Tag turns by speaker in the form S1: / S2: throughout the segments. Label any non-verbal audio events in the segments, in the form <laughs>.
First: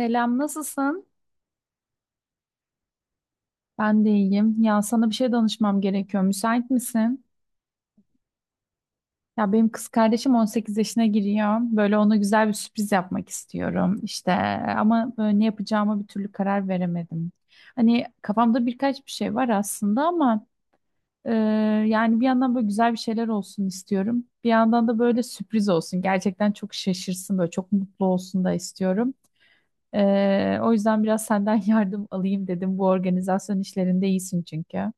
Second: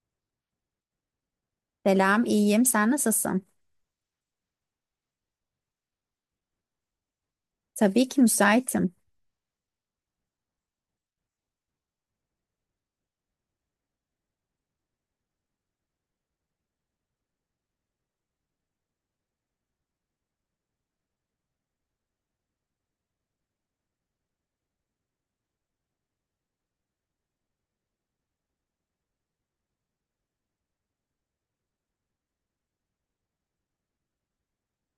S1: Selam, nasılsın?
S2: Selam, iyiyim. Sen nasılsın?
S1: Ben de iyiyim. Ya sana bir şey danışmam gerekiyor. Müsait misin?
S2: Tabii ki müsaitim.
S1: Ya benim kız kardeşim 18 yaşına giriyor. Böyle ona güzel bir sürpriz yapmak istiyorum. İşte ama böyle ne yapacağıma bir türlü karar veremedim. Hani kafamda birkaç bir şey var aslında ama e, yani bir yandan böyle güzel bir şeyler olsun istiyorum. Bir yandan da böyle sürpriz olsun. Gerçekten çok şaşırsın böyle çok mutlu olsun da istiyorum. O yüzden biraz senden <laughs> yardım alayım dedim. Bu organizasyon işlerinde iyisin çünkü.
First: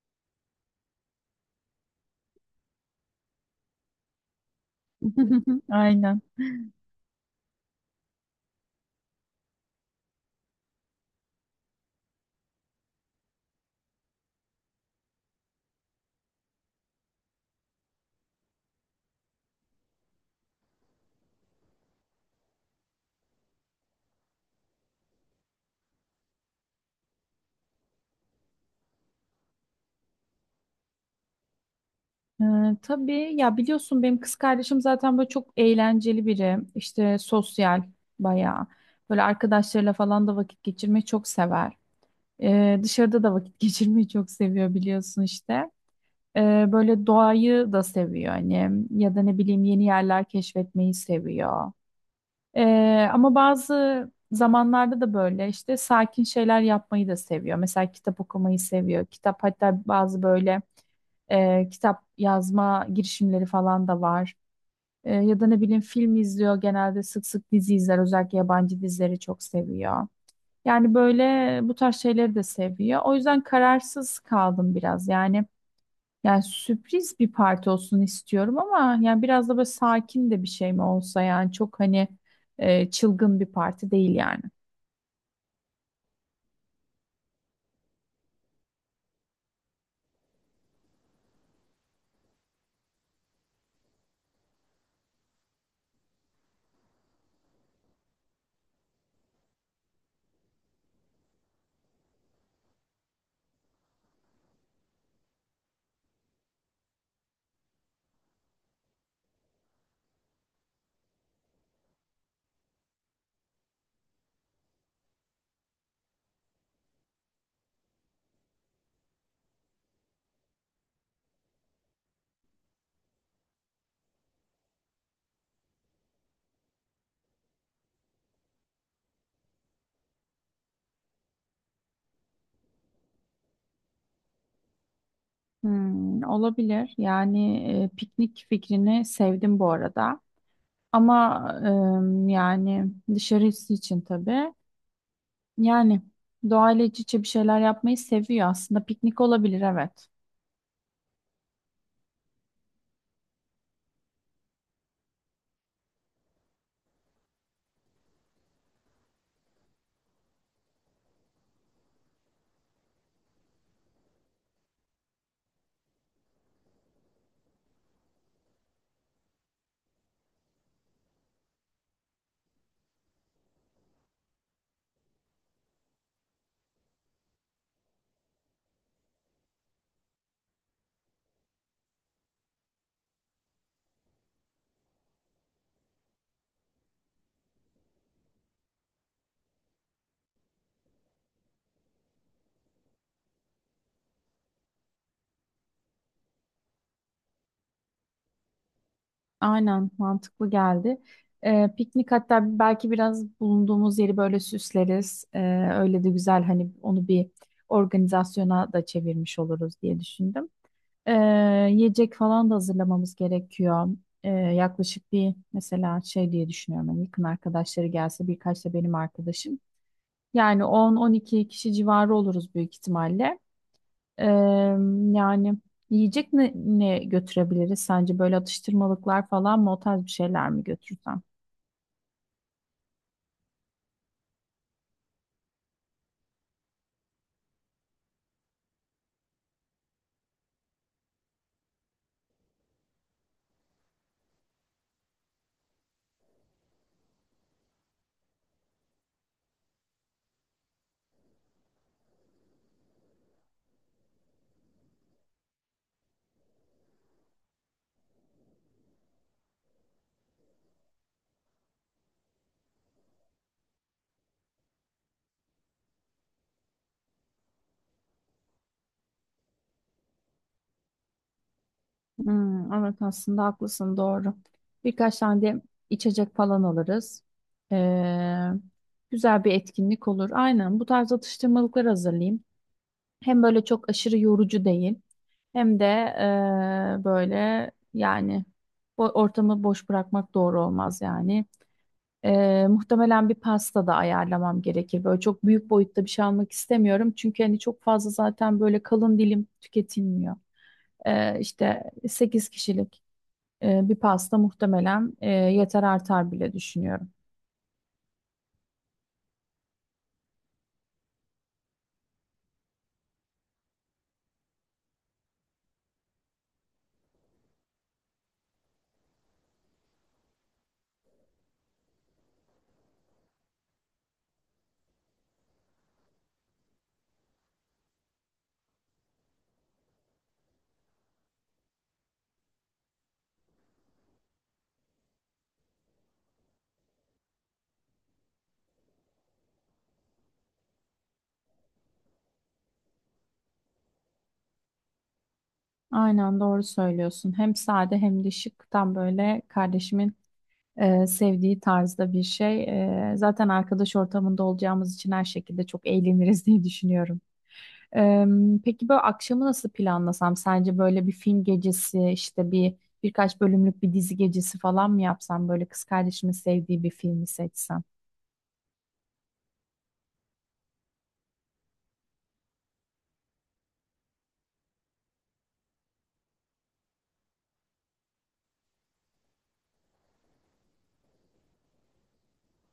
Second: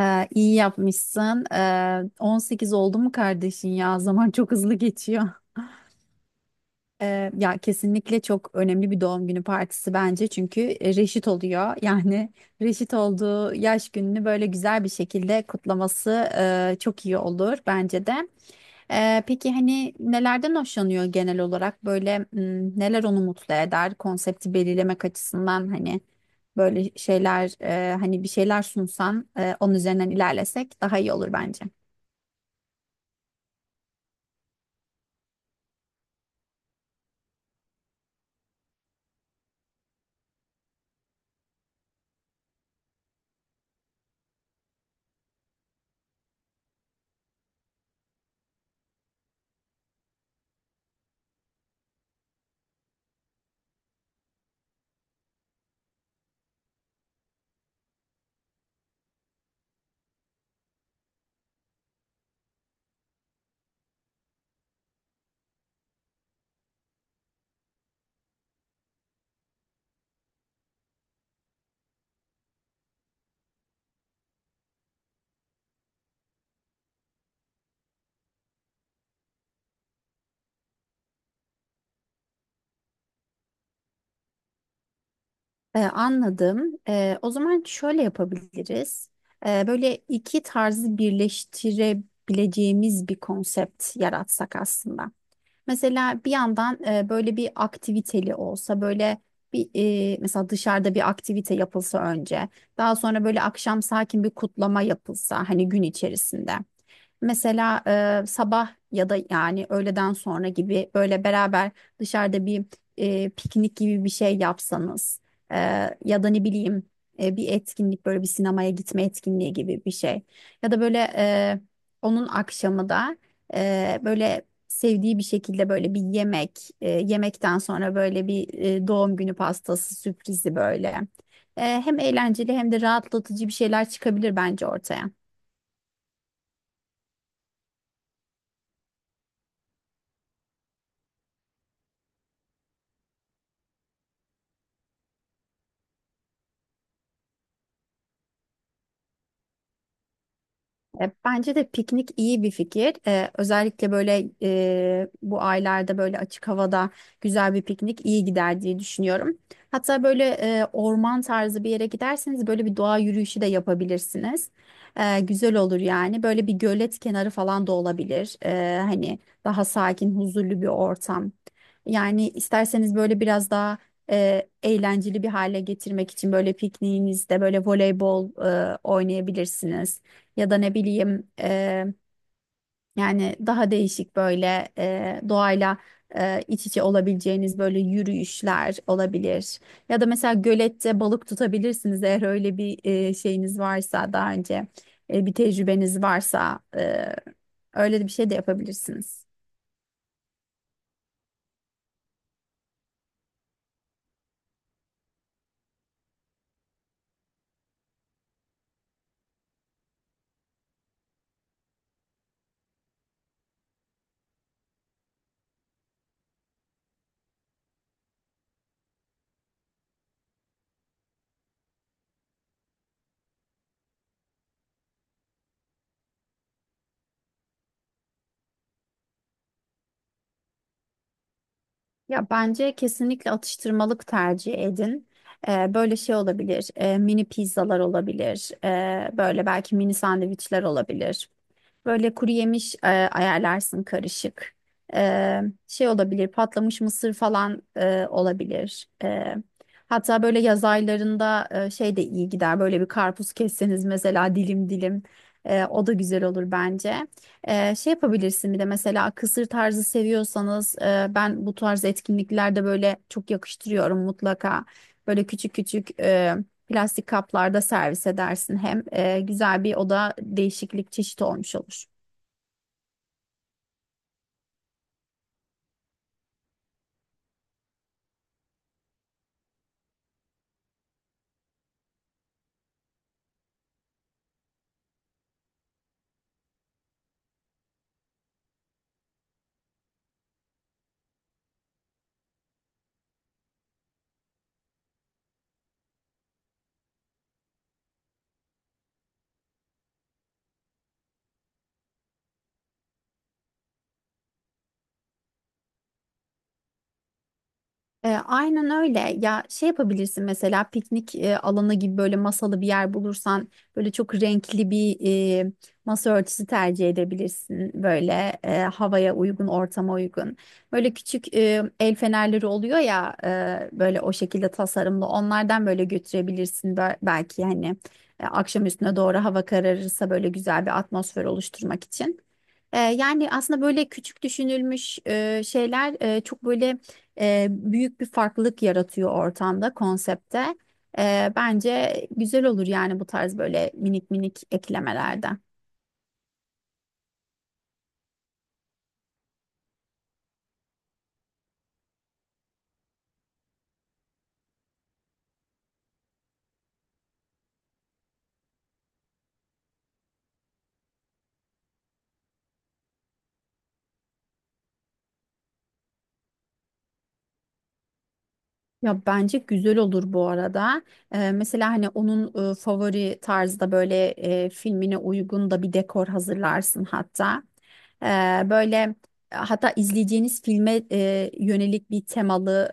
S2: İyi yapmışsın. 18 oldu mu kardeşin ya? <laughs> Zaman çok hızlı geçiyor.
S1: <laughs> Aynen.
S2: Ya kesinlikle çok önemli bir doğum günü partisi bence. Çünkü reşit oluyor. <laughs> Yani reşit olduğu yaş gününü böyle güzel bir şekilde kutlaması çok iyi olur bence de. Peki hani nelerden hoşlanıyor genel olarak böyle neler onu mutlu eder konsepti belirlemek açısından hani böyle şeyler hani bir şeyler sunsan onun üzerinden ilerlesek daha iyi olur bence.
S1: Tabii ya biliyorsun benim kız kardeşim zaten böyle çok eğlenceli biri. İşte sosyal bayağı. Böyle arkadaşlarıyla falan da vakit geçirmeyi çok sever. Dışarıda da vakit <laughs> geçirmeyi çok seviyor biliyorsun işte. Böyle doğayı da seviyor hani ya da ne bileyim yeni yerler keşfetmeyi seviyor. Ama bazı zamanlarda da böyle işte sakin şeyler yapmayı da seviyor. Mesela kitap okumayı seviyor. Kitap hatta bazı böyle kitap yazma girişimleri falan da var. E, ya da ne bileyim film izliyor genelde sık sık dizi izler özellikle yabancı dizileri çok seviyor. Yani böyle bu tarz şeyleri de seviyor. O yüzden kararsız kaldım biraz. Yani sürpriz bir parti olsun istiyorum ama yani biraz da böyle sakin de bir şey mi olsa yani çok hani çılgın bir parti değil yani.
S2: Anladım. O zaman şöyle yapabiliriz. Böyle iki tarzı birleştirebileceğimiz bir konsept yaratsak aslında. Mesela bir yandan böyle bir aktiviteli olsa böyle bir mesela dışarıda bir aktivite yapılsa önce, daha sonra böyle akşam sakin bir kutlama yapılsa hani gün içerisinde. Mesela sabah ya da yani öğleden sonra gibi böyle beraber dışarıda bir piknik gibi bir şey yapsanız, e, ya da ne bileyim bir etkinlik böyle bir sinemaya gitme etkinliği gibi bir şey, ya da böyle onun akşamı da böyle sevdiği bir şekilde böyle bir yemek, yemekten sonra böyle bir doğum günü pastası sürprizi böyle. Hem eğlenceli hem de rahatlatıcı bir şeyler çıkabilir bence ortaya.
S1: Hmm, olabilir. Yani piknik fikrini sevdim bu arada. Ama yani dışarısı için tabii. Yani doğayla iç içe bir şeyler yapmayı seviyor aslında. Piknik olabilir, evet.
S2: Bence de piknik iyi bir fikir. Özellikle böyle bu aylarda böyle açık havada güzel bir piknik iyi gider diye düşünüyorum. Hatta böyle orman tarzı bir yere giderseniz böyle bir doğa yürüyüşü de yapabilirsiniz. Güzel olur yani. Böyle bir gölet kenarı falan da olabilir. Hani daha sakin, huzurlu bir ortam. Yani isterseniz böyle biraz daha eğlenceli bir hale getirmek için böyle pikniğinizde böyle voleybol oynayabilirsiniz ya da ne bileyim yani daha değişik böyle doğayla iç içe olabileceğiniz böyle yürüyüşler olabilir. Ya da mesela gölette balık tutabilirsiniz, eğer öyle bir şeyiniz varsa, daha önce bir tecrübeniz varsa öyle de bir şey de yapabilirsiniz.
S1: Aynen, mantıklı geldi. E, piknik hatta belki biraz bulunduğumuz yeri böyle süsleriz. Öyle de güzel hani onu bir organizasyona da çevirmiş oluruz diye düşündüm. E, Yiyecek falan da hazırlamamız gerekiyor. E, yaklaşık bir mesela şey diye düşünüyorum. Hani yakın arkadaşları gelse birkaç da benim arkadaşım. Yani 10-12 kişi civarı oluruz büyük ihtimalle. Ee, Yani yiyecek ne götürebiliriz sence? Böyle atıştırmalıklar falan mı, o tarz bir şeyler mi götürsem?
S2: Ya bence kesinlikle atıştırmalık tercih edin. Böyle şey olabilir, mini pizzalar olabilir, böyle belki mini sandviçler olabilir. Böyle kuru yemiş ayarlarsın karışık. E, şey olabilir, patlamış mısır falan olabilir. Hatta böyle yaz aylarında şey de iyi gider. Böyle bir karpuz kesseniz mesela, dilim dilim. O da güzel olur bence. Şey yapabilirsin bir de, mesela kısır tarzı seviyorsanız, ben bu tarz etkinliklerde böyle çok yakıştırıyorum mutlaka. Böyle küçük küçük plastik kaplarda servis edersin, hem güzel bir oda değişiklik, çeşit olmuş olur.
S1: Hmm, evet, aslında haklısın, doğru. Birkaç tane de içecek falan alırız. Ee, Güzel bir etkinlik olur. Aynen, bu tarz atıştırmalıklar hazırlayayım. Hem böyle çok aşırı yorucu değil. Hem de böyle yani ortamı boş bırakmak doğru olmaz yani. Muhtemelen bir pasta da ayarlamam gerekir. Böyle çok büyük boyutta bir şey almak istemiyorum. Çünkü hani çok fazla zaten böyle kalın dilim tüketilmiyor. İşte 8 kişilik bir pasta muhtemelen yeter, artar bile düşünüyorum.
S2: Aynen öyle. Ya şey yapabilirsin, mesela piknik alanı gibi böyle masalı bir yer bulursan, böyle çok renkli bir e, masa örtüsü tercih edebilirsin. Böyle havaya uygun, ortama uygun. Böyle küçük el fenerleri oluyor ya, böyle o şekilde tasarımlı. Onlardan böyle götürebilirsin. Belki hani akşam üstüne doğru hava kararırsa, böyle güzel bir atmosfer oluşturmak için. Yani aslında böyle küçük düşünülmüş şeyler çok böyle büyük bir farklılık yaratıyor ortamda, konsepte. Bence güzel olur yani, bu tarz böyle minik minik eklemelerden.
S1: Aynen doğru söylüyorsun. Hem sade hem de şık. Tam böyle kardeşimin sevdiği tarzda bir şey. E, zaten arkadaş ortamında olacağımız için her şekilde çok eğleniriz <laughs> diye düşünüyorum. E, peki böyle akşamı nasıl planlasam? Sence böyle bir film gecesi, işte birkaç bölümlük bir dizi gecesi falan mı yapsam? Böyle kız kardeşimin sevdiği bir filmi seçsem.
S2: Ya bence güzel olur bu arada. Mesela hani onun favori tarzda böyle filmine uygun da bir dekor hazırlarsın hatta. Ee, Böyle hatta izleyeceğiniz filme yönelik bir temalı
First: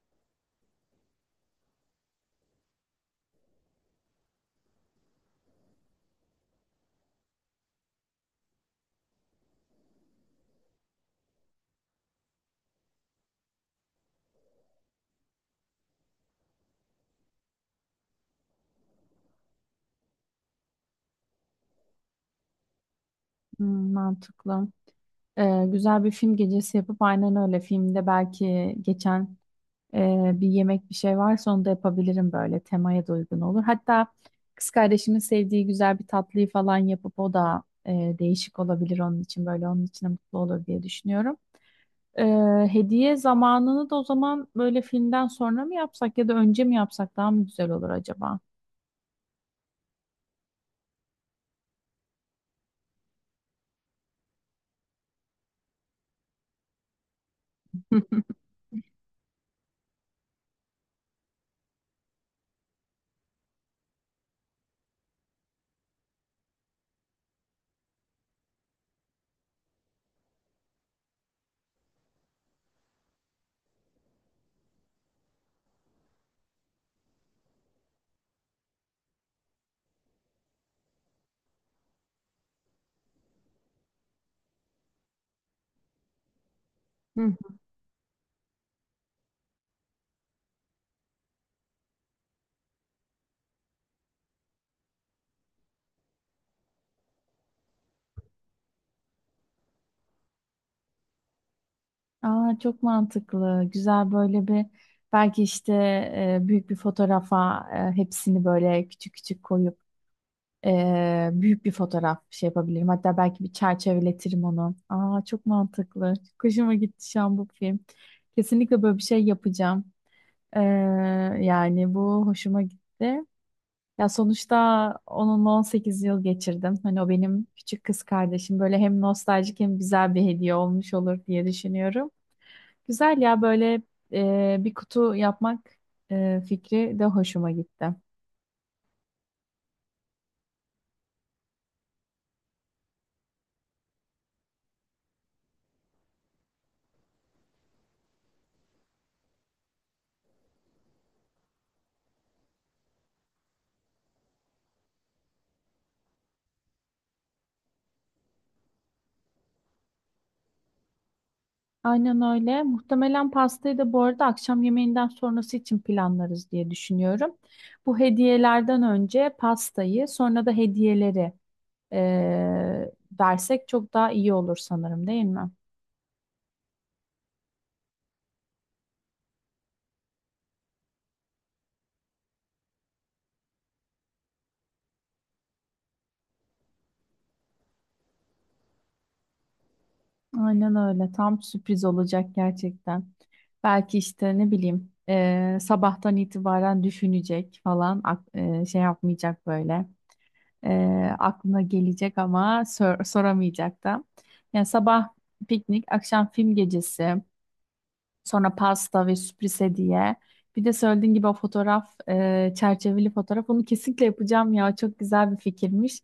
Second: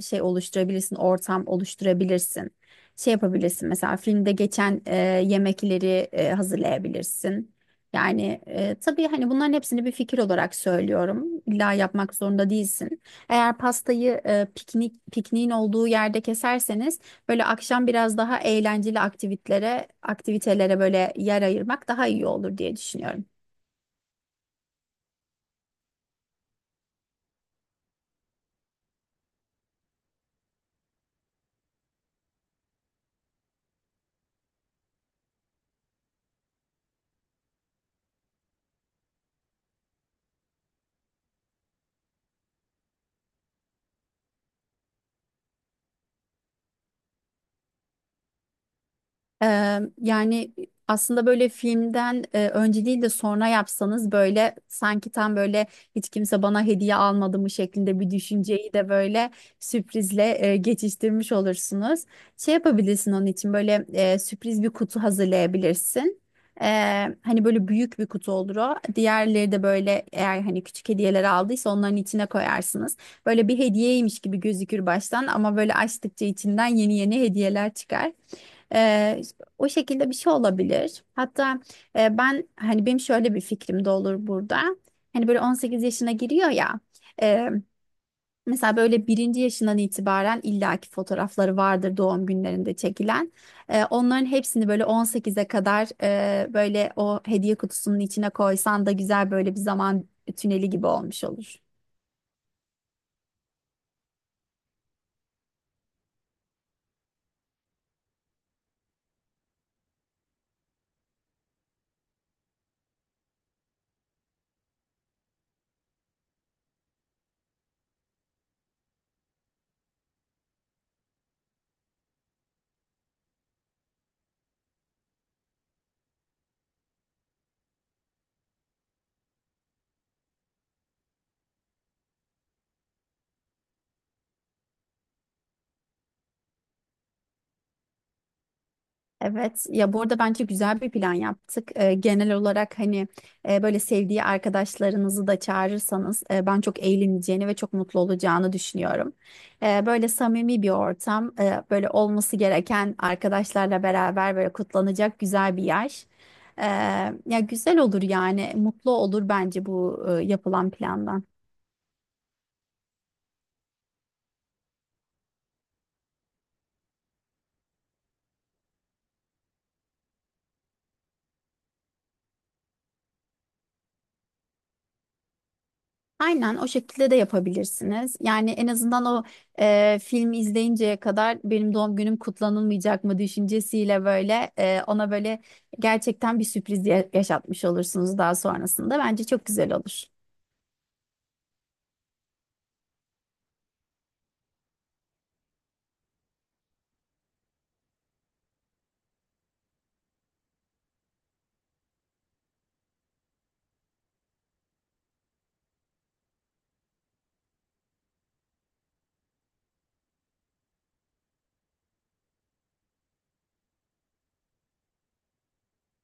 S2: şey oluşturabilirsin, ortam oluşturabilirsin. Şey yapabilirsin, mesela filmde geçen yemekleri hazırlayabilirsin. Yani tabii hani bunların hepsini bir fikir olarak söylüyorum. İlla yapmak zorunda değilsin. Eğer pastayı pikniğin olduğu yerde keserseniz, böyle akşam biraz daha eğlenceli aktivitelere böyle yer ayırmak daha iyi olur diye düşünüyorum.
S1: Hmm, mantıklı. E, güzel bir film gecesi yapıp aynen öyle filmde belki geçen bir yemek bir şey varsa onu da yapabilirim, böyle temaya da uygun olur. Hatta kız kardeşimin sevdiği güzel bir tatlıyı falan yapıp o da değişik olabilir onun için, böyle onun içine mutlu olur diye düşünüyorum. Ee, Hediye zamanını da o zaman böyle filmden sonra mı yapsak ya da önce mi yapsak daha mı güzel olur acaba?
S2: Yani aslında böyle filmden önce değil de sonra yapsanız, böyle sanki tam böyle hiç kimse bana hediye almadı mı şeklinde bir
S1: <laughs>
S2: düşünceyi de böyle sürprizle geçiştirmiş olursunuz. Şey yapabilirsin onun için, böyle sürpriz bir kutu hazırlayabilirsin. Hani böyle büyük bir kutu olur o. Diğerleri de böyle, eğer hani küçük hediyeler aldıysa, onların içine koyarsınız. Böyle bir hediyeymiş gibi gözükür baştan, ama böyle açtıkça içinden yeni yeni hediyeler çıkar. O şekilde bir şey olabilir. Hatta ben hani, benim şöyle bir fikrim de olur burada. Hani böyle 18 yaşına giriyor ya.
S1: Hı.
S2: e, mesela böyle birinci yaşından itibaren illaki fotoğrafları vardır doğum günlerinde çekilen. Onların hepsini böyle 18'e kadar böyle o hediye kutusunun içine koysan da, güzel böyle bir zaman tüneli gibi olmuş olur.
S1: Aa, çok mantıklı. Güzel böyle bir belki işte büyük bir fotoğrafa hepsini böyle küçük küçük koyup büyük bir fotoğraf şey yapabilirim. Hatta belki bir çerçeveletirim onu. Aa, çok mantıklı. Çok hoşuma gitti şu an bu film. Kesinlikle böyle bir şey yapacağım. Ee, Yani bu hoşuma gitti. Ya sonuçta onunla 18 yıl geçirdim. Hani o benim küçük kız kardeşim. Böyle hem nostaljik hem güzel bir hediye olmuş olur diye düşünüyorum. Güzel ya böyle bir kutu yapmak fikri de hoşuma gitti.
S2: Evet ya, bu arada bence güzel bir plan yaptık. Genel olarak hani böyle sevdiği arkadaşlarınızı da çağırırsanız, ben çok eğleneceğini ve çok mutlu olacağını düşünüyorum. Böyle samimi bir ortam, böyle olması gereken arkadaşlarla beraber böyle kutlanacak güzel bir yer. Ee, ya güzel olur yani, mutlu olur bence bu yapılan plandan.
S1: Aynen öyle. Muhtemelen pastayı da bu arada akşam yemeğinden sonrası için planlarız diye düşünüyorum. Bu hediyelerden önce pastayı, sonra da hediyeleri e, versek çok daha iyi olur sanırım, değil mi?
S2: Aynen, o şekilde de yapabilirsiniz. Yani en azından o filmi izleyinceye kadar "benim doğum günüm kutlanılmayacak mı" düşüncesiyle, böyle ona böyle gerçekten bir sürpriz yaşatmış olursunuz daha sonrasında. Bence çok güzel olur.
S1: Aynen öyle. Tam sürpriz olacak gerçekten. Belki işte ne bileyim sabahtan itibaren düşünecek falan şey yapmayacak böyle. Aklına gelecek ama soramayacak da. Yani sabah piknik, akşam film gecesi, sonra pasta ve sürpriz hediye. Bir de söylediğin gibi o fotoğraf, çerçeveli fotoğraf. Onu kesinlikle yapacağım ya. Çok güzel bir fikirmiş.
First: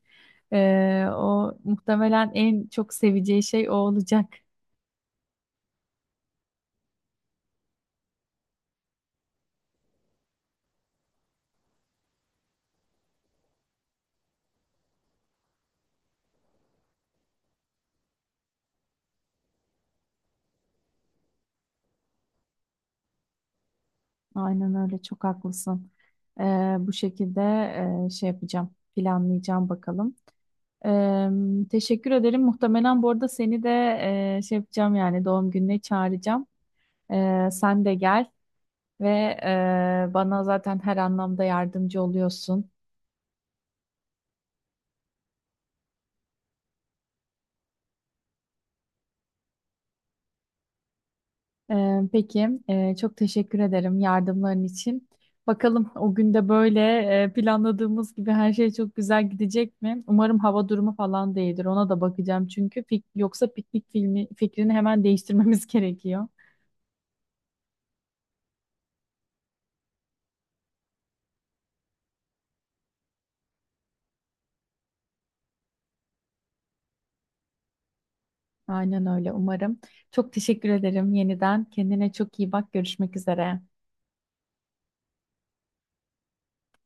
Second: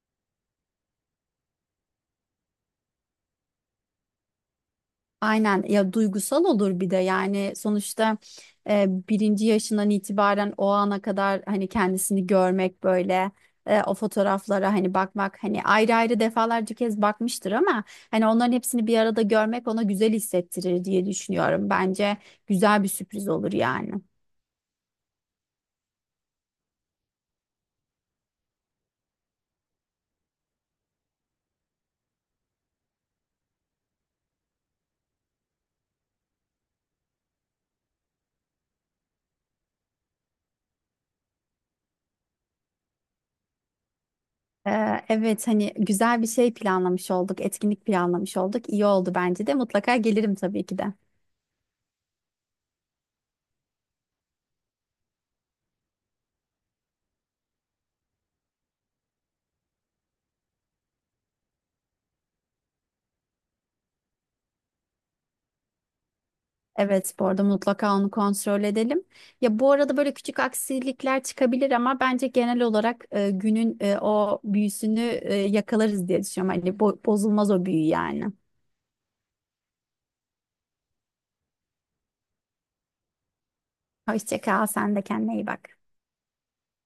S1: O muhtemelen en çok seveceği şey o olacak.
S2: Aynen ya, duygusal olur bir de, yani sonuçta birinci yaşından itibaren o ana kadar hani kendisini görmek, böyle o fotoğraflara hani bakmak, hani ayrı ayrı defalarca kez bakmıştır ama hani onların hepsini bir arada görmek ona güzel hissettirir diye düşünüyorum. Bence güzel bir sürpriz olur yani.
S1: Aynen öyle, çok haklısın. Bu şekilde şey yapacağım, planlayacağım bakalım. Ee, Teşekkür ederim. Muhtemelen bu arada seni de şey yapacağım yani doğum gününe çağıracağım. Sen de gel ve bana zaten her anlamda yardımcı oluyorsun.
S2: Evet, hani güzel bir şey planlamış olduk, etkinlik planlamış olduk. İyi oldu bence de, mutlaka gelirim tabii ki de.
S1: Peki, çok teşekkür ederim yardımların için. Bakalım o günde böyle planladığımız gibi her şey çok güzel gidecek mi? Umarım hava durumu falan değildir. Ona da bakacağım çünkü yoksa piknik filmi fikrini hemen değiştirmemiz <laughs> gerekiyor.
S2: Evet, bu arada mutlaka onu kontrol edelim. Ya bu arada böyle küçük aksilikler çıkabilir, ama bence genel olarak günün o büyüsünü yakalarız diye düşünüyorum. Hani bozulmaz o büyü yani.
S1: Aynen öyle, umarım. Çok teşekkür ederim yeniden. Kendine çok iyi bak. Görüşmek üzere.
S2: Hoşça kal, sen de kendine iyi bak.